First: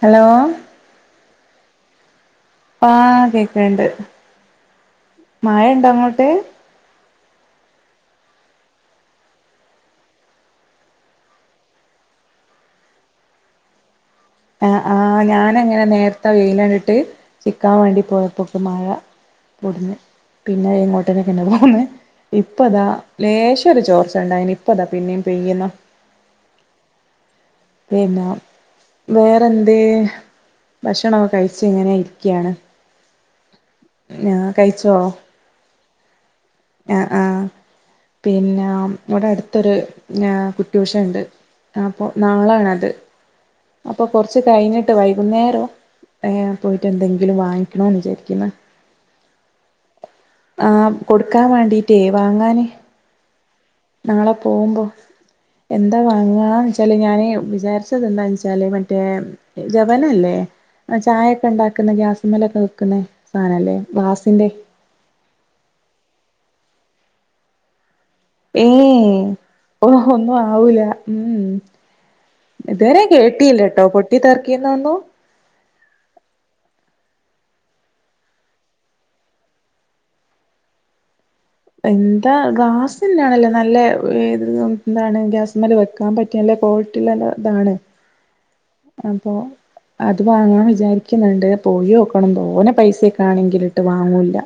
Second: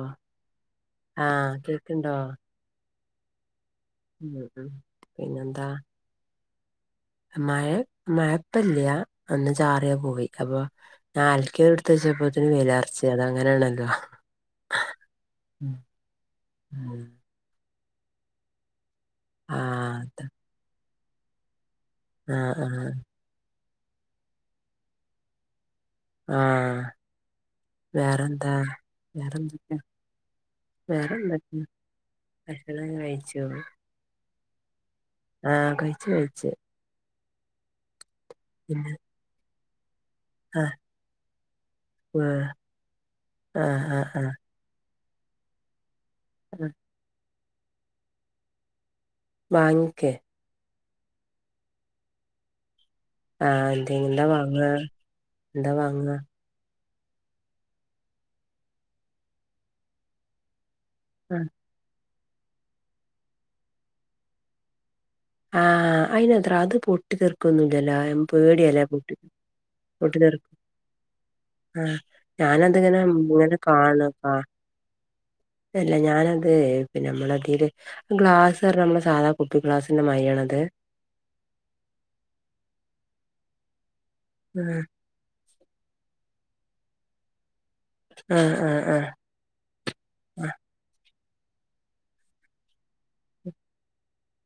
Hello ആ കേക്ക്ണ്ടോ? ആ കേക്കണണ്ട്. ഉം ഉം പിന്നെന്താ മഴയുണ്ടോ അങ്ങോട്ട്? മഴ മഴപ്പല്ല്യാ. ഒന്ന് ചാറിയാ പോയി അപ്പൊ ഞാൻ അൽക്കിയെടുത്ത് ച്ചപ്പോത്തിനും വേലാർച്ച് അത് അങ്ങനാണല്ലോ ആ ആ ഞാനങ്ങനെ നേര്ത്ത വെയിലാണ്ടിട്ട് ഉം ചിക്കാൻ വേണ്ടി പോയപ്പോക്ക് മഴ പൊട്ന്ന്‌. ആഹ് അത് പിന്നെ എങ്ങോട്ടനെക്കെ പോന്ന് ആഹ് ഇപ്പതാ ആഹ് ലേശ രു ചോർച്ച ഉണ്ടായിനി ഇപ്പതാ പിന്നേം പെയ്യുന്നു. ആഹ് പിന്ന വേറെന്താ വേറെന്തൊക്കെ വേറെന്ത്യേ? ഭക്ഷണോ വേറെന്തൊക്കെ കഴിച്ച് എങ്ങനെ ഇരിക്ക്യാണ് ഭക്ഷണം നാ കഴിച്ചോ? ആ കഴിച്ചു കഴിച്ചു. ആ ആ പിന്ന പിന്നെ ഇവ്ട അടുത്തൊര് ഞ്ഞാ ആഹ് കുറ്റൂഷണ്ട് അപ്പൊ നാളാണത് ആഹ് ആഹ് അപ്പോ ആഹ് കുറച്ച് കഴിഞ്ഞി ട്ട് വൈകുന്നേരോ ഏ ആഹ് പോയിട്ട് എന്തെങ്കിലും വാങ്ങിക്കണോന്ന് വിചാരിക്ക്ന്ന്. വാങ്ങിക്കേ ആ കൊടുക്കാൻ വാണ്ടീട്ടേ വാങ്ങാന് ആഹ് എന്തെ എന്താ നാളെ വാങ്ങാ പോകുമ്പോ എന്താ വാങ്ങാന് ച്ചാല് ഞാന് വിചാരിച്ചത് എന്താ വെച്ചാല് മറ്റേ ജവന അല്ലേ ആ ചായൊക്കെ ഉണ്ടാക്കുന്ന ഗ്യാസുമ്മലൊക്കെ വെക്കുന്നെ സാധന അല്ലേ ഗ്ലാസിന്റെ ആ അയിന് എത്രാ അത് പൊട്ടി തെറിക്കൊന്നുംല്ലല്ലോ ഏ പേടിയല്ലേ പൊട്ടി ഓ പൊട്ടി ഒന്നും തെറിക്കും ആവൂല ഉം ആഹ് ഞാനതിങ്ങനെ ഇതുവരെ ഇങ്ങനെ കേട്ടിയില്ല ട്ടോ കാണും പൊട്ടി ആഹ് തർക്കി എന്നാന്നു? അല്ല ഞാനത് പിന്നെ നമ്മളതില് ഗ്ലാസ് നമ്മളെ സാധാ കുപ്പി ഗ്ലാസ് ന്ന മയിരിയാണോ അത് എന്താ ഗ്ലാസ് തന്നെയാണല്ലേ നല്ല ഏത് ആഹ് എന്താണ് ഗ്യാസ് മേൽ വെക്കാൻ പറ്റിയ നല്ല ക്വാളറ്റിള്ളത് ഇതാണ്. ആഹ് ആഹ് ആഹ് അപ്പൊ അത് ആഹ് വാങ്ങാൻ വിചാരി ക്ക്ന്ന്ണ്ട് പോയിയോക്കണം തോനെ പൈസൊക്കെ ആണെങ്കിലിട്ട് വാങ്ങൂല്ല.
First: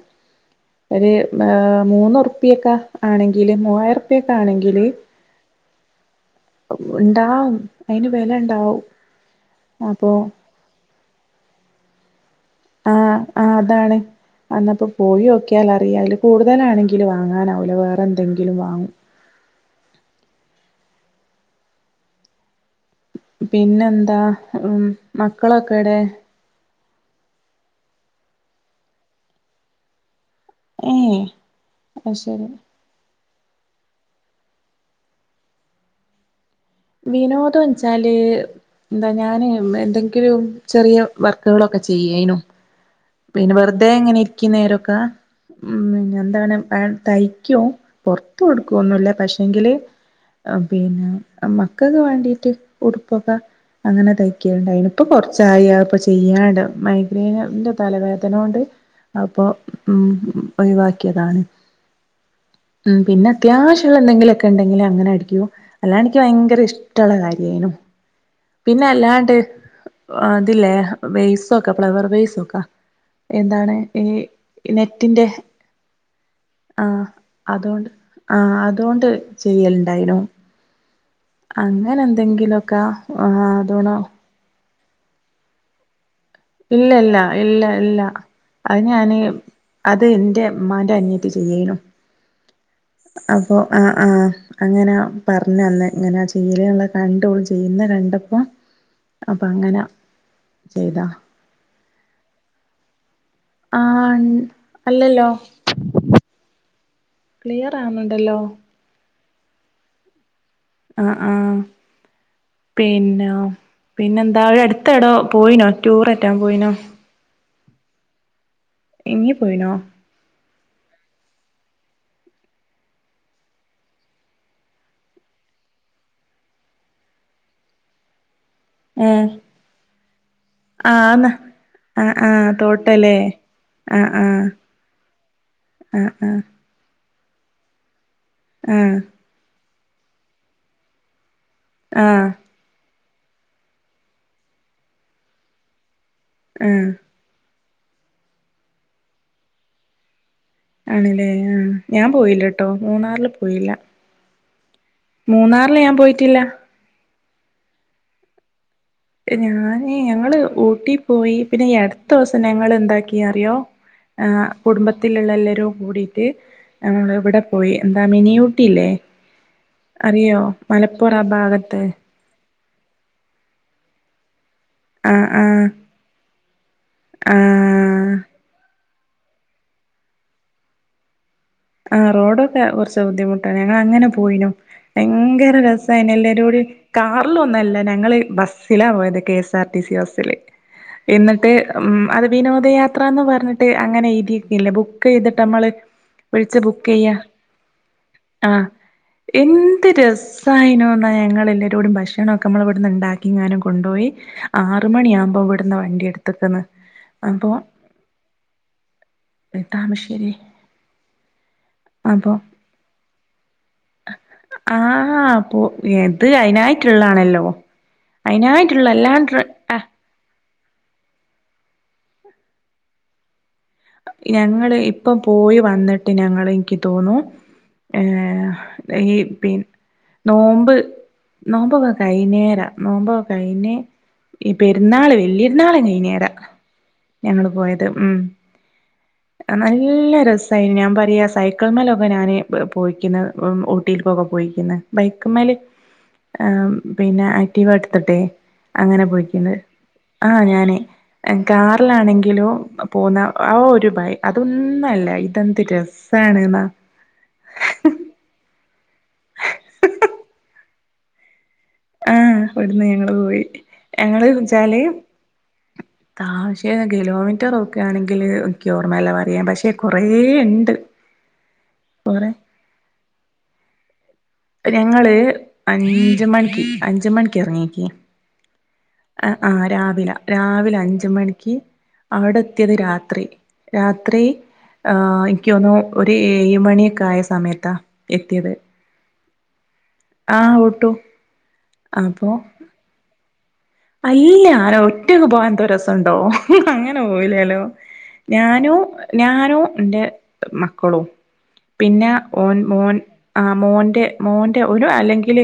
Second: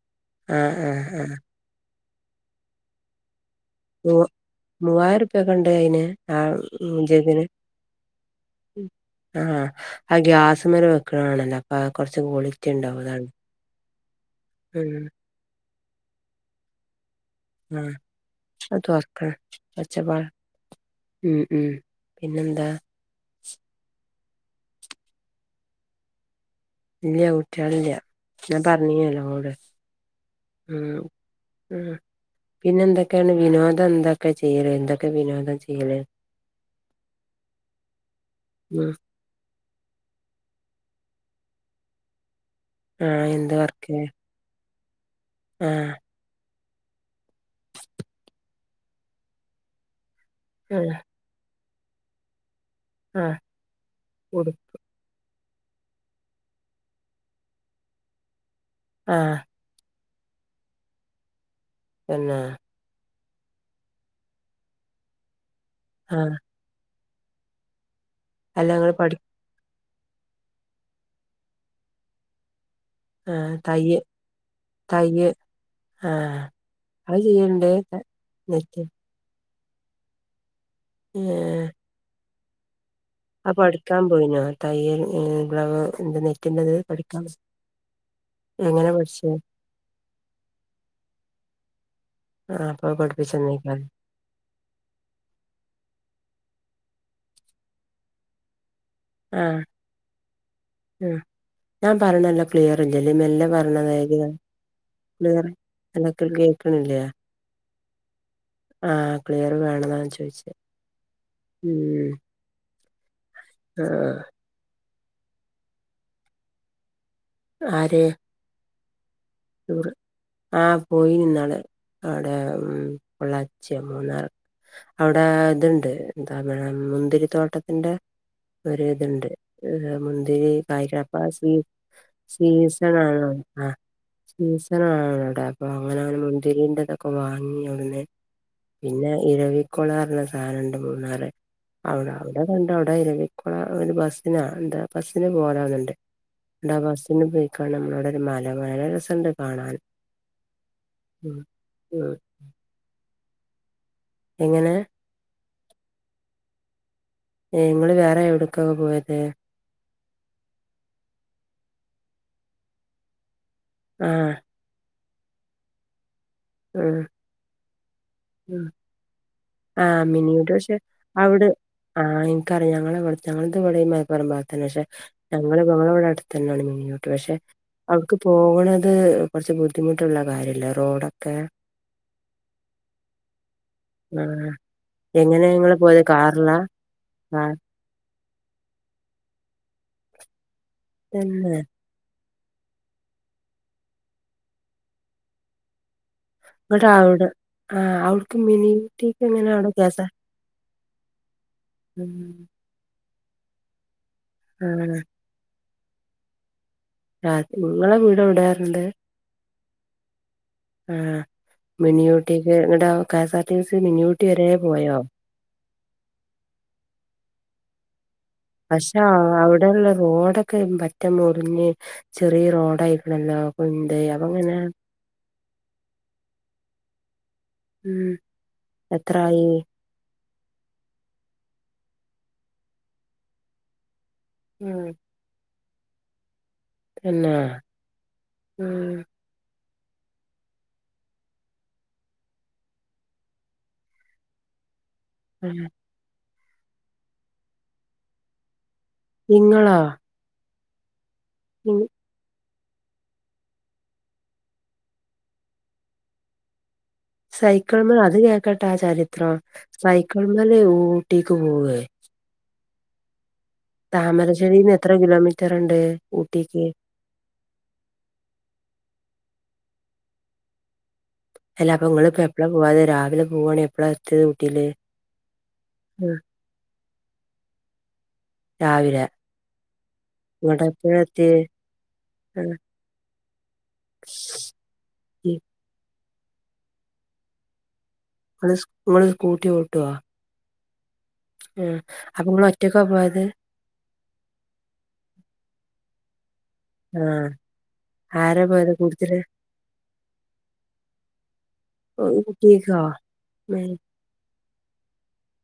ആഹ് ആഹ് ഒരു ആഹ് ഏ മൂന്നുറുപ്പിയൊക്കെ ആണെങ്ക് ങ്കില്. മൂ മുവായിരൂർപ്യൊക്കെ ആണെങ്കിൽ മൂവായിരറുപ്യൊക്കെ ഉണ്ട് അയിന് ആ ജഗിന് ഉണ്ടാവും അയിന് വില ണ്ടാവും ആ ആത് ഗ്യാസ്സുമ്മല് വെക്കുണാണല്ലോ അപ്പ കുറച്ച് ഗോളി ആഹ് ആ അതാണ് അന്നപ്പോ ഉം പോയോക്കിയാൽ അറിയാ അതില് കൂടുതലാണെങ്കില് വാ മ് അത് തൊർക്ക് ക് ഒച്ചപ്പാ ഉം ഉം പിന്നെന്താ പിന്നെന്താ മ് മക്കളൊക്കെ ഇടെ? ഇല്ല കുട്ടിയാളില്യ ഞാൻ പറഞ്ഞീനല്ലോ ഇങ്ങളോട് മ് ഏഹ് മ് അത് ശരി പിന്നെ എന്തൊ ക്കെയാണ് വിനോദം എന്തൊക്കെ ചെയ്യല് എന്തൊക്കെ വിനോദം ചെയ്യല് വിനോദ വെച്ചാല് ഉം എന്താ ഞാന് എന്തെങ്കിലും ചെറിയ വർക്കുകളൊക്കെ ചെയ്യേനും ആഹ് എന്ത് പിന്നെ വെറുതെ വർക്ക് എങ്ങനെ ഇരിക്കുന്നേരൊക്ക ആഹ് മ് എന്താനം ഞാൻ തയ്ക്കൂ പോർത്തു കൊടുക്കോന്നുല്ല പക്ഷെങ്കില് ആഹ് പിന്നെ മക്കക്ക് വേണ്ടിട്ട് ഉടുപ്പൊക്ക ആഹ് അങ്ങനെ കൂടു തയ്ക്കലുണ്ടായിനി ഇപ്പൊ കൊർ ച്ചായി അപ്പൊ ചെയ്യാണ്ട് മൈഗ്രൈനിന്റെ തലവേദന കൊണ്ട് ആഹ് അപ്പൊ ഉം ഒഴിവാക്കിയതാണ്. തന്നെ പിന്ന അത്യാവശ്യള്ള എന്തെങ്കിലൊക്കെ ഇണ്ടെങ്കില് അങ്ങനെ അടിക്കും. അല്ലാണ്ട് ക്കി ആഹ് വയ്ങ്കര ഇഷ് ട്ടള്ള കാര്യേനും അല്ല പിന്ന ഇങ്ങള് പഠി അല്ലാണ്ട് അതില്ലേ വേയ്സൊക്ക ഫ്ലവർ വെയ്സൊക്കാ ആഹ് എന്താണ് തയ്യ ഈ തയ്യ നെറ്റിന്റെ ആഹ് ആഹ് അത് ചെയ്യണ്ട് അതോണ്ട് ആഹ് നെറ്റ് അതോണ്ട് ചെയ്യല്ണ്ടായിനു. ഏഹ് ന്തെങ്കിലൊക്ക അ പടിക്കാൻ പോയിനോ തയ്യൽ ഗ്ലവ് എന്തിന് ഇല്ലല്ല. ഇല്ല ഇല്ല അത് എങ്ങനെ ഞാന് പഠിച്ചേ അത് ന്റെ മ്മാന്റെ അനിയത്തി ചെയ്യേയ്നു. ആഹ് അപ്പൊ അപ്പൊ പഠിപ്പിച്ചന്നേക്കാരം ആഹ് ആഹ് അങ്ങനാ പർഞ്ഞന്ന് ഇങ്ങനെ ചെ യ്യല്ള്ള കണ്ട് ഓൾ ചെയ്യുന്ന കണ്ടപ്പോ അപ്പൊ ആഹ് അങ്ങന ചെയ്താ. ഉം ഞാൻ പറിണല്ല ക്ലിയറല്ല് ല്ലേ മെല്ലെ പറിണ [unintelligible] ആഹ് അല്ലല്ലോ ക്ലിയറ് നല്ല കേ ക്ക്ണില്ലേ. ക്ലിയറ് ആന്നുണ്ടല്ലോ. ക്ലിയർ വേണന്നാ ഞാ ചോയ്ച്ചേ. ആഹ് ആഹ് പിന്ന ആഹ് പിന്നന്താ എ ട്ത്തടോ പോയ്നോ ടൂററ്റാം പോയിനോ? ആര്? ഇയ്യ് പോയിനോ റ്റൂർ ആഹ് പോയിനിന്നാള്. ആടെ ഉം പൊള്ളാച്യോ മൂന്നാറ് അവ്ടെ ത്ണ്ട് എന്താ മുന്തിരി തോട്ടത്തിന്റെ ഏഹ് ഒര്ത്ണ്ട് മുന്തിരി കായ്ക്ക്ണ ആന്ന് [unintelligible] ആഹ് ആഹ് സീസൺ തോട്ടല്ലേ ആണോ ആഹ് സീസണ ആഹ് അവിടെ അപ്പൊ അങ്ങനെ ആഹ് ആഹ് മുന്തിരിന്റെ തൊക്കെ വാങ്ങി അവിടന്ന് പിന്ന ആഹ് ഇരവിക്കൊള ന്നറഞ്ഞ സാനണ്ട് മൂന്നാർ അവടെ ആഹ് അവിടെ കണ്ട് ഇരവിക്കുള ഒരു ബസ്സിനാ എന്ത ബസ്സ്ന് പോലാന്ന്ണ്ട്. ണ്ടാ ആഹ് ബസ്സിന് പോയി ക്കാണ് മ്മളെ ഔടെ ഒരു മല മല രസണ്ട് കാണാന്. ആണ്ല്ലേ ആഹ് ഞാൻ പോയില്ല ട്ടോ മൂന്നാർല് പോയില്ല. എങ്ങനെ മൂന്നാറില് ഞാൻ പോയിട്ടില്ല ഏഹ് ങ്ങള് വേറെ എവിടുക്ക ഞാന് ഞങ്ങള് ഊട്ടി പോയി പിന്നെ അടുത്ത ദിവസം ഞങ്ങൾ എന്താക്കി അറിയോ ആഹ് കുടുംബത്തിലുള്ള എല്ലരും കൂടി ഉം നമ്മൾ ഇവിടെ പോയി എന്താ മിനി ഉം ഊട്ടില്ലേ ആഹ് മിനിയൂട്ടി പക്ഷെ അവ് ഭാഗത്ത് ഇൻക്കറിയാ ഞങ്ങലത് വിടെ മല തന്നെ പക്ഷെ ആഹ് ഞങ്ങള് ആഹ് പോണേ ഇവടെ അടുത്തന്നാണ് മിനിയൂട്ടി പക്ഷെ അവട്ക്ക് ആഹ് പോകണ അത് കുറച്ച് ബുദ്ധിമുട്ടുള്ള കാര്യല്ലേ റോഡൊക്കെ ആഹ് റോഡൊക്കെ കുറച്ച് ബുദ്ധിമുട്ടാണ് ഞങ്ങ അങ്ങനെ ആഹ് പോയിനു എങ്ങനെ ഭയങ്കര ഞങ്ങള് പോയത് രസായിനു കാറിലാ എല്ലരോടിം ആ കാറിലൊന്നുല്ല ഞങ്ങള് ബസിലാ പോയത് K S R T C ബസ്സ്ല് എന്നിട്ട് തന്നെ ഉം വിനോദയാത്ര എന്ന് പറഞ്ഞിട്ട് അങ്ങനെ എഴു തിരിക്കില്ലേ ബുക്ക് ചെയ്തിട്ട് നമ്മള് വിളിച്ച് ബുക്ക് ഇങ്ങട്ട് ചെയ്യാ അവിടെ ആ അവിടക്ക് ആഹ് മിനി ഊട്ടിക്ക് എങ്ങനെ അവിടെ എന്ത് കേസാ രസായിനോ ഞങ്ങൾ എല്ലാവരോടും ഭക്ഷണ ഒക്കെ നമ്മ ഇവിടുന്ന് ഉണ്ടാക്കിങ്ങാനും കൊണ്ടോയി ആ ആറ് മണിയാകുമ്പോ ട്ട്ന്ന് വണ്ടി എടുത്ത്ക്കന്ന് രാ നിങ്ങളെ വീട് വിടാറുണ്ട് താമശ്ശേരി ആഹ് മിനിയൂട്ടിക്ക് നിങ്ങളടെ K S R T C മിനിയൂട്ടി വരെ പോയോ യായിട്ടുള്ളാണല്ലോ പക്ഷാ അവിടെള്ള റോഡ ഒക്ക പറ്റ മറിഞ്ഞ് ചെറിയ റോഡായിക്കണല്ലോ കുന്ത് അപ്പങ്ങനെ ഞങ്ങള് ഇപ്പം പോയി വന്നിട്ട് ഞങ്ങള് എനിക്ക് തോന്നു ഏ ഉം ഏയ് എത്രായി പി നോമ്പ് നോമ്പൊക്കെ കൈനേരം നോമ്പൊ കഴനേ ഇ ഉം പേരുന്നാള് വല്യ ഇരുന്നാളും കഴിഞ്ഞേടാ തന്നെ ഞങ്ങള് പോയത് ഉം ഉം നല്ല രസയിരുന്നു ഞാൻ പറയാ സൈക്കിൾ മേലൊക്കെ ഞാന് പോയിക്കുന്നു ഊട്ടിക്കൊക്കെ പോയിക്കന്ന് ബൈക്ക മേൽ ആ പിന്നെ ആക്റ്റീവാ എടുത്തിട്ടെ അങ്ങനെ പോയിക്കുന്നത് ഇങ്ങളോ ആ ഞാനേ ഇ കാറിലാണെങ്കിലോ പോന്ന ആ ഒരു ഭൈ അതൊന്നുംല്ല ഇതെന്ത് രസണ് എന്നാ സൈക്കിൾ മേൽ അത് ഞാൻ കേട്ടാ [unintelligible] സൈക്കിൾ മേല് ഊട്ടിക്ക് പോവ ആ ഇവിടുന്ന് ഞങ്ങള് പോയി ഞങ്ങള് താമരശ്ശേരിന്ന് എത്ര ചാലയും കിലോമീറ്റർ ഉണ്ട് ഊട്ടിക്ക് താശ്യേ കിലോമീറ്റർ ഒക്കെ ആണെങ്കിൽ എക്ക് ർമ്മയല്ല പറയാൻ പക്ഷെ [unintelligible] കൊറേ ഇണ്ട് അല്ല അപ്പ ങ്ങള് എപ്പള പോവാതെ രാവിലെ പോവാണ് എപ്പളാ എത്തിയത് ഊട്ടിയില് ഞങ്ങള് ഉം. അഞ്ച മണിക്ക് അഞ്ച മണിക്ക് ഇറങ്ങിയക്കി രാവിലെ ആ രാവിലെ ഇങ്ങട്ട് രാവിലെ എപ്പഴാ അഞ്ച എത്തിയേ മണിക്ക് അവിടെ ആഹ് എത്തിയത് രാത്രി രാത്രി ആ എനിക്ക്തോന്നു ഒരു ഏഴ് മണിയൊക്കെ ആയ സമയത്താ എത്തിയത് ങ്ങള് ങ്ങള് സ്കൂട്ടിട്ടവാ ആഹ് ഓട്ടു ഉം ഉം അപ്പൊ ങ്ങള് ഒറ്റക്കാ പോയത് അല്ല ആന ഒറ്റക്ക പോവാന്ത രസംണ്ടോ അങ്ങനെ ആഹ് പോയില്ലല്ലോ ആരാ പോയത് ഞാനോ കൂട്ടത്തില് ഞാനോ എൻ്റെ മക്കളോ പിന്നെ ഓൻ ഊട്ടിക്കോ മോൻ ആ മോൻ്റെ മോൻ ഒരു അല്ലെങ്കിൽ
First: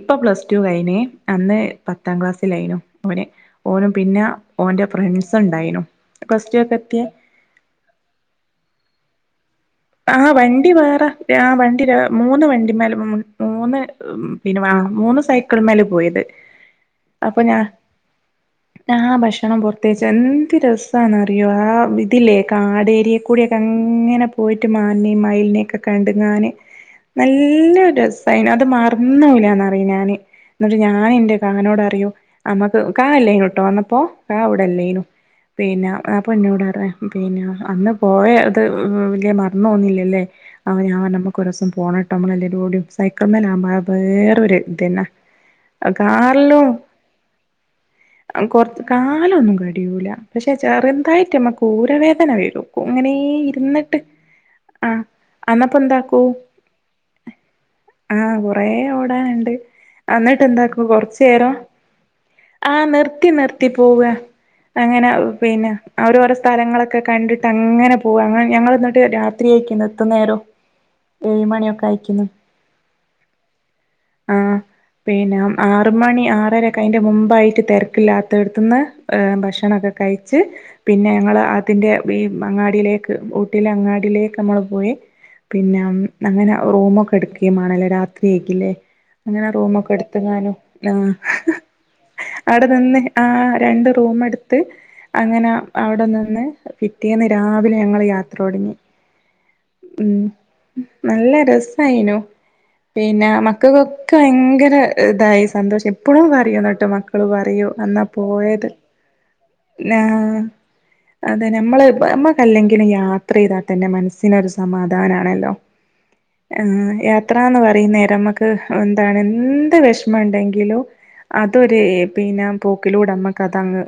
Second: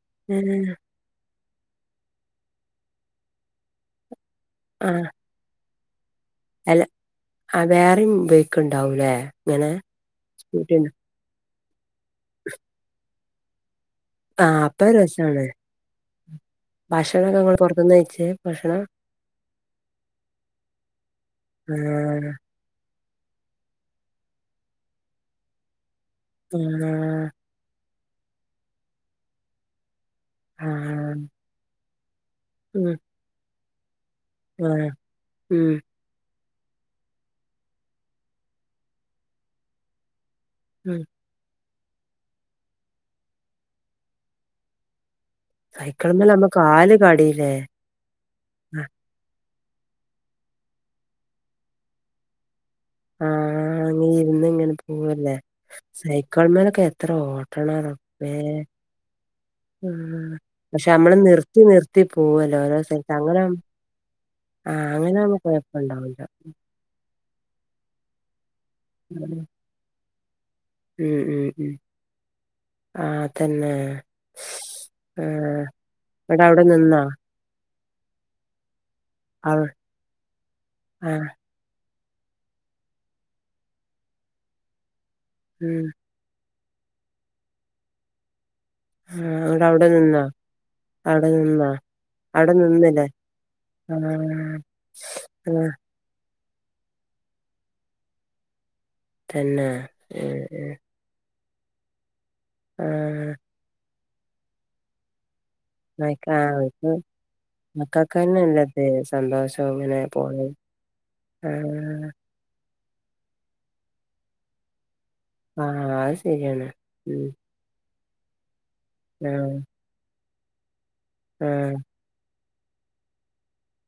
ഇപ്പ പ്ലസ്ടു കഴിഞ്ഞേ അന്നു പത്താം ക്ലാസ് [unintelligible] ഓനും പിന്നെ ഓൻ്റെ ആഹ് ഫ്രണ്ട്സ് ഉണ്ടായിനു പ്ലസ് ടു ഒക്കെ അല്ല എത്തിയ ആ വേറെയും ബേക്ക്ണ്ടാവൂല്ലേ ആ വണ്ടി വേറെ ആ വണ്ടി മൂന്ന് വണ്ടിമാേല മൂന്ന് ഉം പിന്നെ ആഹ് വ അപ്പൊ മൂന്ന് രസാണ് സൈക്കിൾ മേല് പോയത് ഭക്ഷണൊക്കെ അപ്പൊ ഇങ്ങള് ഞാ പൊറത്ത്ന്നാ കഴിച്ചേ ഭക്ഷണം ഞ ആ ഭക്ഷണം പുറത്തേച്ച എന്ത് രസന്ന് അറിയോ ആ ആ ആഹ് ഇതില്ലേ കാടേരിയെ കൂടിയൊക്കെ അങ്ങനെ പോയിട്ട് മാനിനെയും മയിലിനെയ കണ്ടുങ്ങാന് ആഹ് നല്ല രസ സൈന അത് മറന്നൂല്ലന്ന്റിയ ഞാന് എന്നിട്ട് ഞാൻ ആഹ് എൻന്റെ കാനോട് അറിയോ അമ്മക്ക് ഉം ക എല്ലന ഇട്ടോ വന്നപ്പോ കാ ആഹ് ഇവിടെല്ലനു ഉം പിന്നെ പ്പൾ പിന്നോടറെ പിന്നെ അന്ന് പോയ അത് വലിയ മറന്ന് തോന്നില്ലല്ലേ ഉം അവനൻ നമ്മക്ക്സം പോണട്ട് നമ്മള എല്ലര കൂടും സൈക്കിൾ മേല ആകുമ്പോ വേറൊരു ഇതനെ സൈക്കിൾമ്മല് നമ്മ കാറിലോ കാല് കടീലേ കൊറ ആഹ് കാല ഒന്നും [inaudible] [unintelligible] പക്ഷെ ചെറുതായിട്ട്മ്മക്ക് ഊരവേദന വരൂ അങ്ങനെ ഇരുന്നിട്ട് ഇന്ന ഇങ്ങനെ ആഹ് പോവല്ലേ അന്നപ്പോ എന്താക്കൂ സൈക്കോൾ മേലൊക്കെ എത്ര ഓട്ടണം റപ്പേ ആഹ് കൊറേ ഓടാനുണ്ട് എന്നിട്ട് എന്താക്കും കൊറച്ചു നേേരം നിർത്തി നിർത്തി പോവല്ലോ ആ ഓരോ സ്ഥലത്ത് നിർത്തി അങ്ങനെ ആവു നിർത്തി പോവുക ആഹ് അങ്ങനെ അങ്ങനാവുമ്പോ പിന്നെ കൊഴപ്പണ്ടാവൂല ഓരോരോ സ്ഥലങ്ങളൊക്കെ കണ്ടിട്ട് അങ്ങനെ പോ അങ്ങ ഞങ്ങ എന്നിട്ട് രാത്രി ഉം അയക്കുന്നു എത്ര നേരോ ഏഴ് മണിയൊക്കെ അയക്കുന്നു ആതന്നെ പിന്നെ ആറ മണി ആറരക്കെ ആയിൻ്റെ മുമ്പായിട്ട് തിര ക്ക്ല്ലാത്തടുന്ന് അവ ഭക്ഷണംക്കെ കഴിച്ച് പിന്നെ ആഹ് ഞങ്ങള് അതിൻ ൻ്റെ ഈ അങ്ങാടിയിലേക്ക് ഊട്ടിലെ അങ്ങാടിയിലേക്ക് നമ്മൾ പോയി പിന്നെ ഉം അങ്ങനെ റൂമൊക്കെ എടുക്കുകയുംമാണല്ലേ രാത്രിയക്കല്ലേ ആഹ് അങ്ങനെ ഇന്നട്ട് റൂമ അവടെ ഒക്കെ നിന്നോ എടുത്തക്കാനും ആ അവിടെ നിന്നോ? അവിടെ നിന്ന് ആ രണ്ട് റൂമ എടുത്ത് ആഹ്. അങ്ങനെ ആഹ് അവിടെ നിന്ന് പിറ്റേന്ന് രാവിലെ ഞങ്ങള് യാത്രോടങ്ങി തന്നെ. ഉം ഏഹ് ഏഹ്. നല്ല രസേയിനു പിന്നെ ആഹ്. മക്കക്കൊക്കെ ഭയങ്കര ഇതായി സന്തോഷം മക്ക ഇപ്പളും ആഹ് പറയുന്നട്ട് ഇപ്പൊ മക്കള് പറയും അന്നാ പോയത് മക്കൾക്കന്നെല്ലത് സന്തോഷം ഇങ്ങനെ പോണെ. അതെ നമ്മള് ആഹ്. നമ്മക്കല്ലെങ്കിലും യാത്രയ്താ തന്നെ മനസ്സിനൊരു സമാ ധാനാണല്ലോ ആഹ് അത് എ ശരിയാണ്. ഉം. യാത്രാന്ന് പറയ്ന്നേരമ്മക്ക് എന്താണ് ആഹ് എന്ത് വേഷമണ്ടെങ്കിലും ആഹ്. അതൊരു ഏ പിന്നെ പോക്കിലൂടെമ്മക്ക് അതങ്ങ്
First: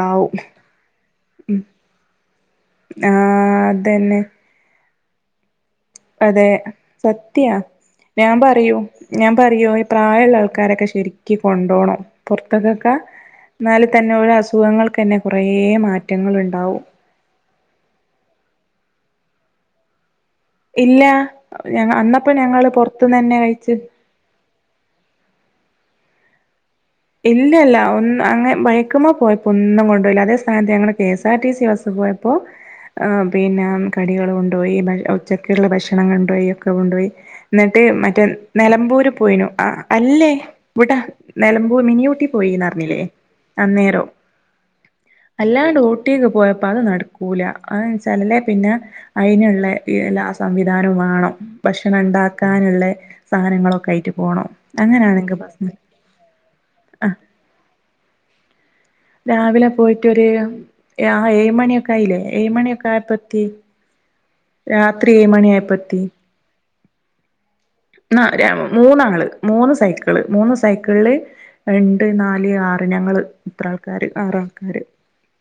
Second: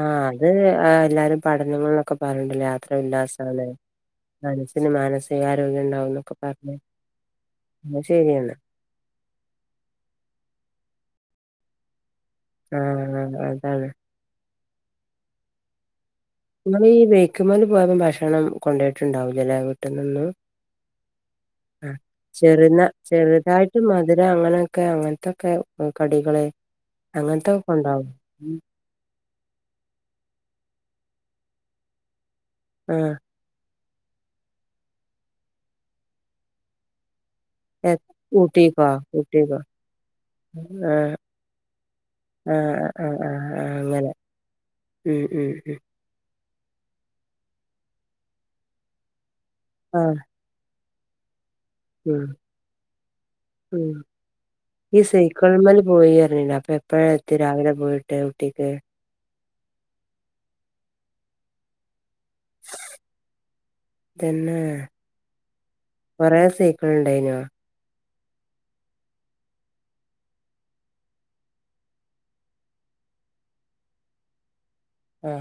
ആ അത് ഏ എല്ലാരും പഠനങ്ങളോക്കെ പറഞ്ഞ്ട്ട്ല്ലേ യാത്ര ആ ഉല്ലാസാണ് അതന്നെ മനസ്സിന് മാനസിക അതെ സത്യാ അത് ഞാൻ ശരിയാണ്. പറയും ഞാൻ പറയും ഈ പ്രായള്ള ആൾക്കാരൊക്കെ ശെരി ക്യും കൊണ്ടോണം പോറത്ത്ക്കൊക്കെ ആഹ് അതാണ്. ന്നാല്തന്നെ ഓലെ അസുഖങ്ങള്ക്കെന്നെ കൊറേ മാ ഇങ്ങള് ഈ ബേയ്ക്ക്‌മ്മല് പോയപ്പം ഭക്ഷണം കൊണ്ടോയിട്ടുണ്ടാവൂലലെ വീട്ട്ന്നോന്നും ഇല്ല ഞ ആ അന്നപ്പോ ഞങ്ങള് ചെറ്ന്ന പൊറത്ത്ന്നന്നെ കഴിച്ച് ചെറ്തായിട്ട് മധുരം അങ്ങനെയൊക്കെ അങ്ങന് ഒക്കെ കടികളെ ഇല്ലല്ല ഒന്ന് അങ്ങനെ ബൈക്ക്മ്മ ‌ പോയപ്പോന്നും കൊണ്ടോയ്ല്ല അതേ സ്ഥാനത്ത് ഞങ്ങള് K S R T C bus പോയപ്പോ ഏ ആഹ് പിന്നെ കടികള് കൊണ്ടോയി ബൽ ഉച്ചക്ക്‌ള്ള ഭക്ഷണം കൊണ്ടോയി ഒക്കെ കൊണ്ടോയി എന്നിട്ട് എ മറ്റേ ഊട്ടിക്കോ നെലമ്പൂര് പോയിനു ഊട്ടിക്കോ ആ അല്ലേ ഇവ്ടാ ആഹ് നെല മിനി ഊട്ടി ആഹ് പോയിന്ന്റ്ഞ്ഞില്ലേ ആഹ് ആഹ് ആഹ് അന്നേരം അങ്ങനെ ഉം ഉം ഉം അല്ലാണ്ട് ഊട്ടി പോയപ്പോ അത് നടക്കൂല അത്ച്ചാ അല്ലേ പിന്നെ അയിന്ള്ളേ ആഹ് എല്ലാ സംവിധാനു വാ ണം ഉം ഭക്ഷണണ്ടാക്കാന്ള്ള സാധനങ്ങളൊക്കെ ഉം ആയിട്ട് പോണം അങ്ങനെയാണെങ്കി എപ്പോഴത്തി രാവിലെ പോയിട്ട് ഊട്ടിക്ക് രാവിലെ പോയിട്ടോര് ആ ഏഴ് മണിയൊക്കെ ആയില്ലേ ഏഴ് മണിയൊക്കെ ആയപ്പോ എത്തി തന്നെ കൊറെ സൈക്കള്ണ്ടായിനോ ന്നാ ആ മൂന്നാള് മൂന്ന് സൈക്കള് മൂന്ന് സൈക്കള്ല് രണ്ട് നാല് ആറ് ഞങ്ങള് ഇത്ര ആള്ക്കാര് ആറാൾക്കാര് ആ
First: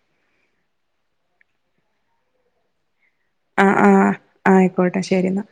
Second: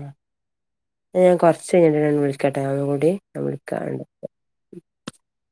ഞാൻ കൊറച്ചഴിഞ്ഞിട്ടെന്നെ വിളിക്കട്ടോ ഒന്നുംകൂടിം ആ ആഹ് ആയിക്കോട്ടെ ശെരിന്നാ